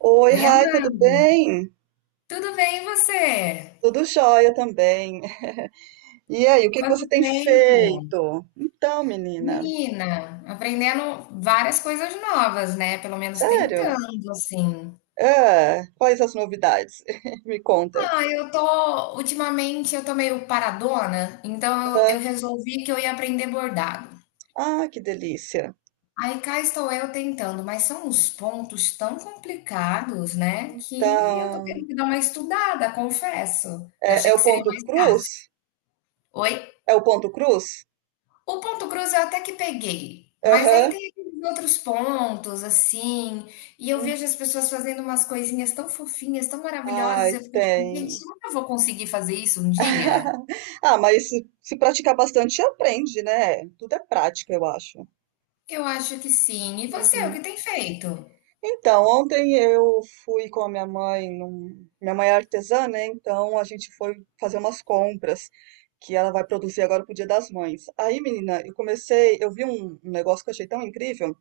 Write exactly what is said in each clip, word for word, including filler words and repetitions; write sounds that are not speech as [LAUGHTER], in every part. Oi, Oi, Rai, tudo Amanda, bem? tudo bem e você? Tudo jóia também. E aí, o que que Quanto você tem tempo? feito? Então, menina, Menina, aprendendo várias coisas novas, né? Pelo menos sério? tentando, assim. Ah, quais as novidades? [LAUGHS] Me conta. Ah, eu tô, ultimamente eu tô meio paradona, então eu, Ah, eu resolvi que eu ia aprender bordado. ah, que delícia. Aí cá estou eu tentando, mas são uns pontos tão complicados, né? Que eu tô tendo Então, que dar uma estudada, confesso. Eu é, achei é que o seria ponto mais cruz? fácil. Oi? É o ponto cruz? O Ponto Cruz eu até que peguei, mas aí Aham. tem aqueles outros pontos, assim, e eu vejo Hum. as pessoas fazendo umas coisinhas tão fofinhas, tão maravilhosas, Ai, eu fico tipo, gente, tem. será que eu vou conseguir fazer isso um dia? [LAUGHS] Ah, mas se, se praticar bastante, aprende, né? Tudo é prática, eu acho. Eu acho que sim. E você, o que Uhum. tem feito? Então, ontem eu fui com a minha mãe, num- minha mãe é artesã, né? Então a gente foi fazer umas compras que ela vai produzir agora pro Dia das Mães. Aí, menina, eu comecei, eu vi um, um negócio que eu achei tão incrível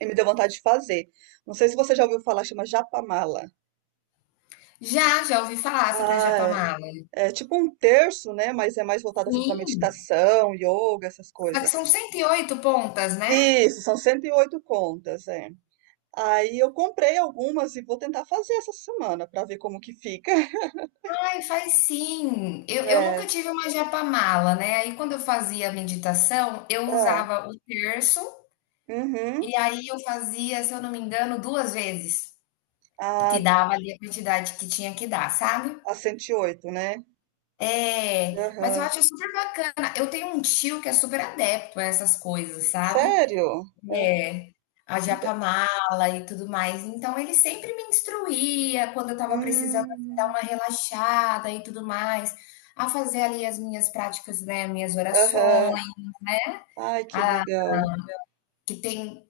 e me deu vontade de fazer. Não sei se você já ouviu falar, chama japamala. Já, já ouvi falar sobre a Ah, é, Japamala. é tipo um terço, né? Mas é mais voltado assim para Sim, meditação, yoga, essas só que coisas. são cento e oito pontas, né? Isso, são cento e oito contas, é. Aí eu comprei algumas e vou tentar fazer essa semana para ver como que fica. Ai, faz sim. Eu, eu nunca [LAUGHS] tive uma japamala, né? Aí quando eu fazia a meditação, eu Ah, usava o terço. uhum. E aí eu fazia, se eu não me engano, duas vezes, que A dava ali a quantidade que tinha que dar, sabe. a cento e oito, né? É, mas eu Aham. acho super bacana. Eu tenho um tio que é super adepto a essas coisas, sabe. Sério? Ah, É, a Ent japamala e tudo mais, então ele sempre me instruía quando eu estava precisando, assim, dar hum. uma relaxada e tudo mais, a fazer ali as minhas práticas, né, minhas orações, Aham. Ai, que a legal. que tem.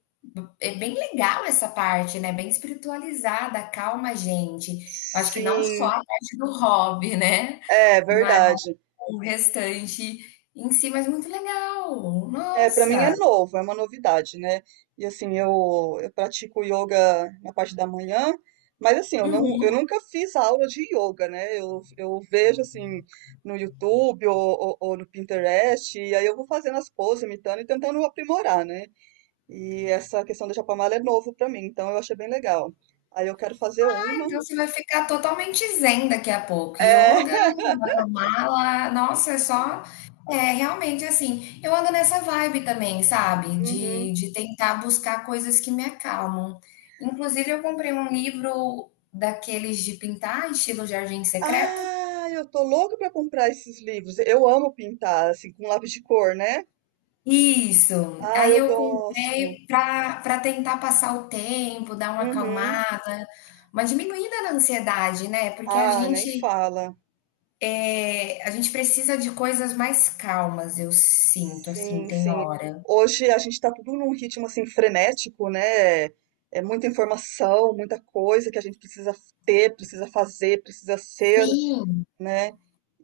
É bem legal essa parte, né? Bem espiritualizada, calma a gente. Eu acho que não só a Sim. parte do hobby, né? É, Mas verdade. o restante em si, mas muito legal. É, para mim é Nossa! novo, é uma novidade, né. E, assim, eu eu pratico yoga na parte da manhã, mas, assim, eu não eu nunca fiz aula de yoga, né. Eu eu vejo, assim, no YouTube ou ou ou no Pinterest, e aí eu vou fazendo as poses, imitando e tentando aprimorar, né. E essa questão da chapamala é novo pra mim, então eu achei bem legal. Aí eu quero fazer uma. Então, você vai ficar totalmente zen daqui a pouco. É. Yoga, [LAUGHS] mala, nossa, é só. É, realmente, assim, eu ando nessa vibe também, sabe? De, Uhum. de tentar buscar coisas que me acalmam. Inclusive, eu comprei um livro daqueles de pintar, estilo Jardim Secreto. Ah, eu tô louca pra comprar esses livros. Eu amo pintar, assim, com lápis de cor, né? Isso. Ah, Aí eu eu gosto. comprei para para tentar passar o tempo, dar uma Uhum. acalmada, uma diminuída na ansiedade, né? Porque a Ah, nem gente... fala. É, a gente precisa de coisas mais calmas, eu sinto, assim, Sim, tem sim. hora. Hoje a gente tá tudo num ritmo, assim, frenético, né? É muita informação, muita coisa que a gente precisa ter, precisa fazer, precisa ser. Sim. Né?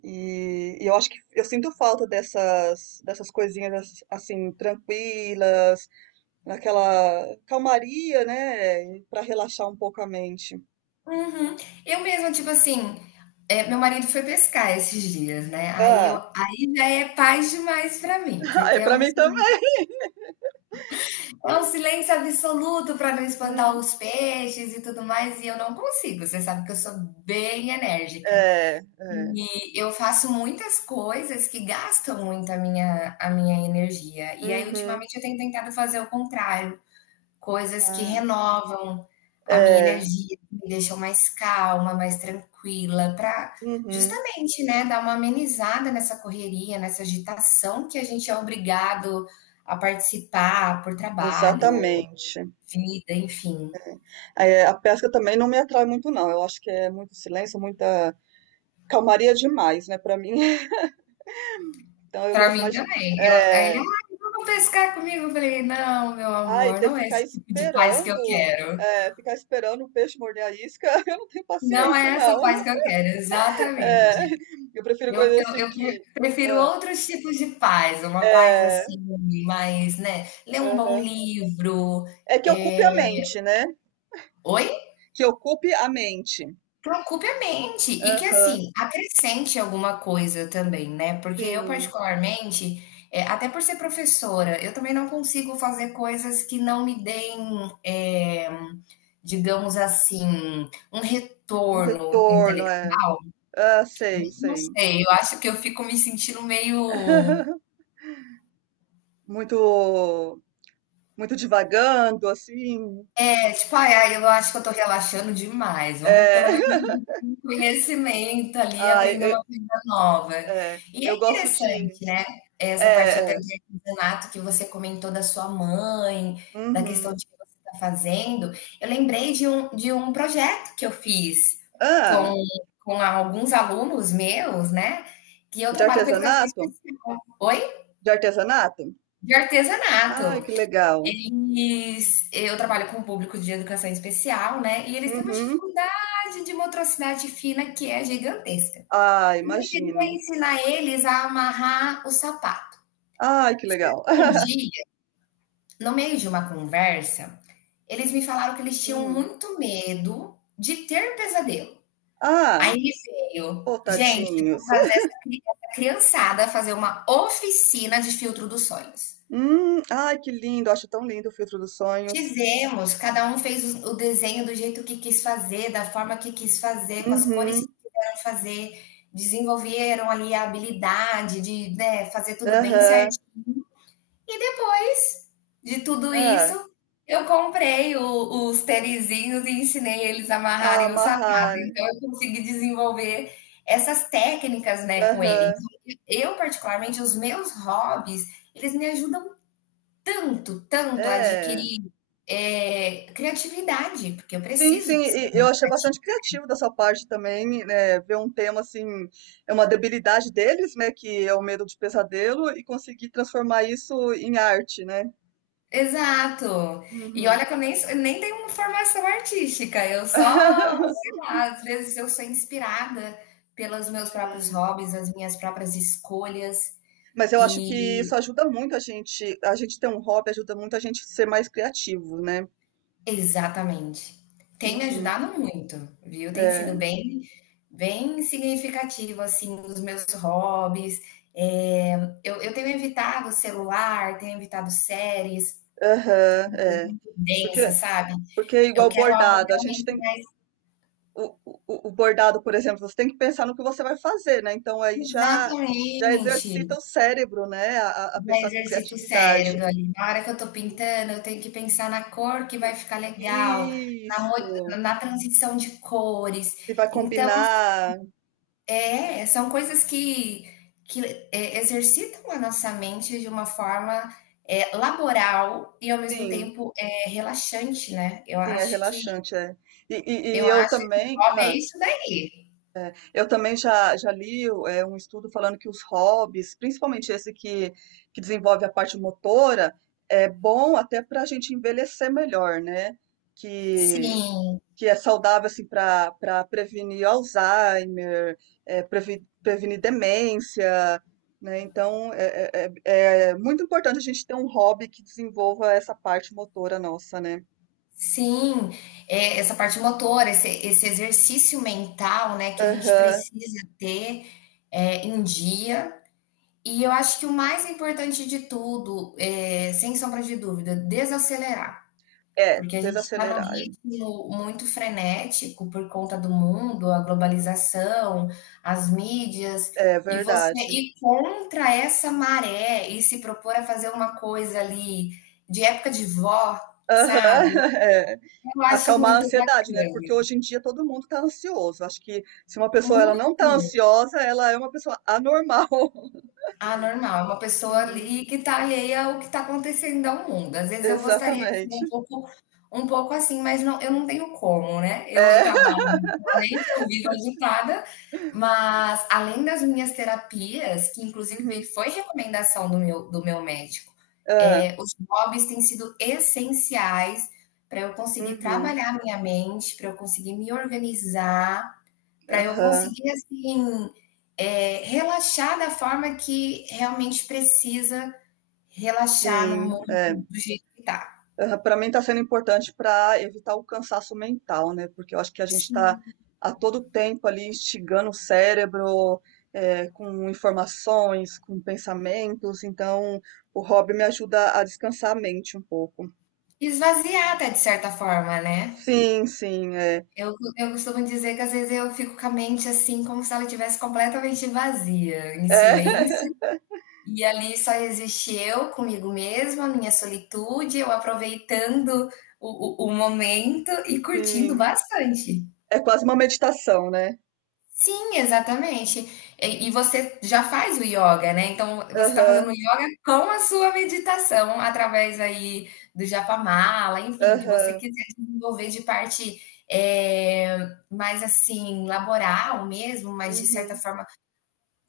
E, e eu acho que eu sinto falta dessas, dessas coisinhas as- assim, tranquilas, naquela calmaria, né? Pra relaxar um pouco a mente. Uhum. Eu mesma, tipo assim, é, meu marido foi pescar esses dias, né? Aí, eu, Ah, aí já é paz demais pra mim, [LAUGHS] é porque é pra um, mim si- também. é um silêncio absoluto pra não espantar Hum, os peixes e tudo mais, e eu não consigo. Você sabe que eu sou bem enérgica. é, é. E eu faço muitas coisas que gastam muito a minha, a minha energia. E aí, Uhum. ultimamente, eu tenho tentado fazer o contrário. Coisas que Ah, renovam a minha é. energia, que me deixam mais calma, mais tranquila, para Uhum. justamente, né, dar uma amenizada nessa correria, nessa agitação que a gente é obrigado a participar por trabalho, Exatamente. vida, enfim. É, a pesca também não me atrai muito, não. Eu acho que é muito silêncio, muita calmaria demais, né, pra mim. [LAUGHS] Então eu Para gosto mim mais de. também. Eu aí ele: É, "Ai, vamos pescar comigo?" Eu falei: "Não, meu ai, amor, ter que não é ficar esse tipo de paz que eu esperando, quero. eh, ficar esperando o peixe morder a isca, [LAUGHS] eu não tenho Não paciência, é essa paz não. que eu quero", É, exatamente. eu prefiro Eu, coisas eu, assim eu pre- que. prefiro Ah, outros tipos de paz, uma paz é, assim, mais, né? Ler um bom aham. livro. É que ocupe É. a mente, né? Oi? Que ocupe a mente. Preocupe a mente. E que, Aham, assim, acrescente alguma coisa também, né? Porque eu, sim. particularmente, é, até por ser professora, eu também não consigo fazer coisas que não me deem, é, digamos assim, um Um retorno retorno, é. intelectual. Ah, sei, Não sei. sei, eu acho que eu fico me sentindo meio. [LAUGHS] Muito, muito divagando, assim. É tipo, ai, ai, eu acho que eu tô relaxando demais. Vamos pelo É. menos um conhecimento [LAUGHS] ali, Ai, aprender eu, uma coisa nova. é, E é eu gosto de. interessante, né? Essa parte até É, é. de artesanato que você comentou da sua mãe, da questão Uhum. de que você está fazendo. Eu lembrei de um, de um projeto que eu fiz Ah. com, com alguns alunos meus, né? Que eu De trabalho com educação artesanato? especial. Oi? De artesanato? De Ai, artesanato. que legal. Eles, eu trabalho com o público de educação especial, né, e eles têm uma Uhum. dificuldade de motricidade fina que é gigantesca. Ah, E eu queria imagino. ensinar eles a amarrar o sapato. Ai, que legal. Um [LAUGHS] dia, no meio de uma conversa, eles me falaram que eles tinham Hum. muito medo de ter pesadelo. Ah, Aí me veio, ô, gente, eu vou tadinhos. fazer essa cri- essa criançada fazer uma oficina de filtro dos sonhos. Hum, ai, que lindo. Acho tão lindo o filtro dos sonhos. Fizemos, cada um fez o o desenho do jeito que quis fazer, da forma que quis fazer, com as cores que Uhum. quiseram fazer, desenvolveram ali a habilidade de, né, fazer tudo bem Aham. certinho. E depois de tudo isso, É. eu comprei o- os tenizinhos e ensinei eles a Ah, amarrarem o sapato. amarrar. Então eu consegui desenvolver essas técnicas, né, com ele. Aham. Então, eu particularmente os meus hobbies, eles me ajudam tanto, tanto É. adquirir, eh, criatividade, porque eu Sim, sim, preciso ser e eu muito achei bastante criativa. criativo da sua parte também, né? Ver um tema assim, é uma debilidade deles, né? Que é o medo de pesadelo, e conseguir transformar isso em arte, né? Exato. E Uhum. olha que eu nem, sou- nem tenho uma formação artística, eu só, sei [LAUGHS] lá, às vezes eu sou inspirada pelos meus próprios Sim. hobbies, as minhas próprias escolhas Mas eu acho que isso e... ajuda muito a gente, a gente ter um hobby ajuda muito a gente ser mais criativo, né? Exatamente. Tem me Uhum. ajudado muito, viu? Tem É. sido bem bem significativo, assim, os meus hobbies. Eh, eu eu tenho evitado o celular, tenho evitado séries Aham, é. densas, Porque, sabe. porque é Eu igual quero algo bordado, a gente realmente tem mais... o, o, o bordado, por exemplo, você tem que pensar no que você vai fazer, né? Então aí já já exatamente. exercita o cérebro, né? A, a a Já pensar com exercita o criatividade. cérebro ali. Na hora que eu tô pintando, eu tenho que pensar na cor que vai Né? ficar legal, na mo Isso. na transição de cores. Se vai Então... combinar, É, são coisas que, que é, exercitam a nossa mente de uma forma é, laboral e ao mesmo sim. tempo é, relaxante, né? Eu Sim, é acho que relaxante, é. E, e- eu e eu acho que o também, hobby ah, é isso daí. eu também já, já li é, um estudo falando que os hobbies, principalmente esse que, que desenvolve a parte motora, é bom até para a gente envelhecer melhor, né? Que, Sim, que é saudável assim para para prevenir Alzheimer, é, previ- prevenir demência, né? Então é, é, é- é muito importante a gente ter um hobby que desenvolva essa parte motora nossa, né? sim. É, essa parte motora, esse, esse exercício mental, né, que a gente Aham. precisa ter é, em dia. E eu acho que o mais importante de tudo, é, sem sombra de dúvida, desacelerar. É, Porque a gente está num desacelerar. ritmo muito frenético por conta do mundo, a globalização, as mídias, É e você verdade. ir contra essa maré e se propor a fazer uma coisa ali de época de vó, Aham, sabe? [LAUGHS] é. Eu acho Acalmar a muito ansiedade, né, porque bacana. hoje em dia todo mundo tá ansioso, acho que se uma pessoa ela Muito não tá ansiosa, ela é uma pessoa anormal. [LAUGHS] anormal, é uma pessoa Uhum, ali que está alheia ao que está acontecendo ao mundo. Às vezes eu gostaria de ser um exatamente. pouco um pouco assim, mas não, eu não tenho como, né? Eu É. [LAUGHS] trabalho... Atualmente eu vivo agitada, mas além das minhas terapias, que inclusive Uhum. foi recomendação do meu, do meu médico, Hã. eh, os hobbies têm sido essenciais para eu conseguir Uhum. trabalhar a minha mente, para eu conseguir me organizar, para eu Aham. conseguir assim, eh, relaxar da forma que realmente precisa relaxar no Sim, é. mundo do jeito que tá. Para mim está sendo importante para evitar o cansaço mental, né? Porque eu acho que a gente está Sim. a todo tempo ali instigando o cérebro eh, com informações, com pensamentos. Então, o hobby me ajuda a descansar a mente um pouco. Esvaziar até de certa forma, né? Sim, sim, é. Eu, eu costumo dizer que às vezes eu fico com a mente assim, como se ela estivesse completamente vazia, em É, silêncio, [LAUGHS] e ali só existe eu comigo mesma, minha solitude, eu aproveitando o, o, o momento e curtindo sim. bastante. É quase uma meditação, né? Sim, exatamente. E, e você já faz o yoga, né? Então você está fazendo o Aham, yoga com a sua meditação, através aí do japamala, enfim, o que você aham, quiser desenvolver de parte eh, mais assim, laboral mesmo, mas de certa uhum. forma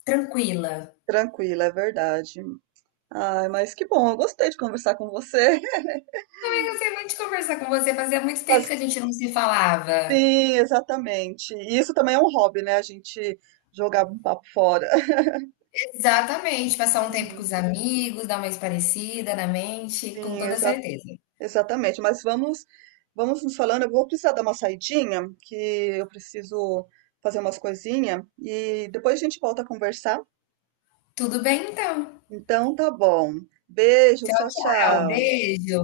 tranquila. Tranquila, é verdade. Ai, mas que bom, eu gostei de conversar com você. Eu gostei muito de conversar com você, fazia muito tempo que a [LAUGHS] gente não se falava. Sim, exatamente. E isso também é um hobby, né? A gente jogar um papo fora. [LAUGHS] Exatamente, passar um tempo com Uhum. os amigos, dar uma esparecida na mente, com Sim, toda exa- certeza. exatamente. Mas vamos, vamos nos falando. Eu vou precisar dar uma saidinha, que eu preciso fazer umas coisinhas e depois a gente volta a conversar. Tudo bem então. Então tá bom. Beijos, Tchau, tchau, tchau, tchau. beijo.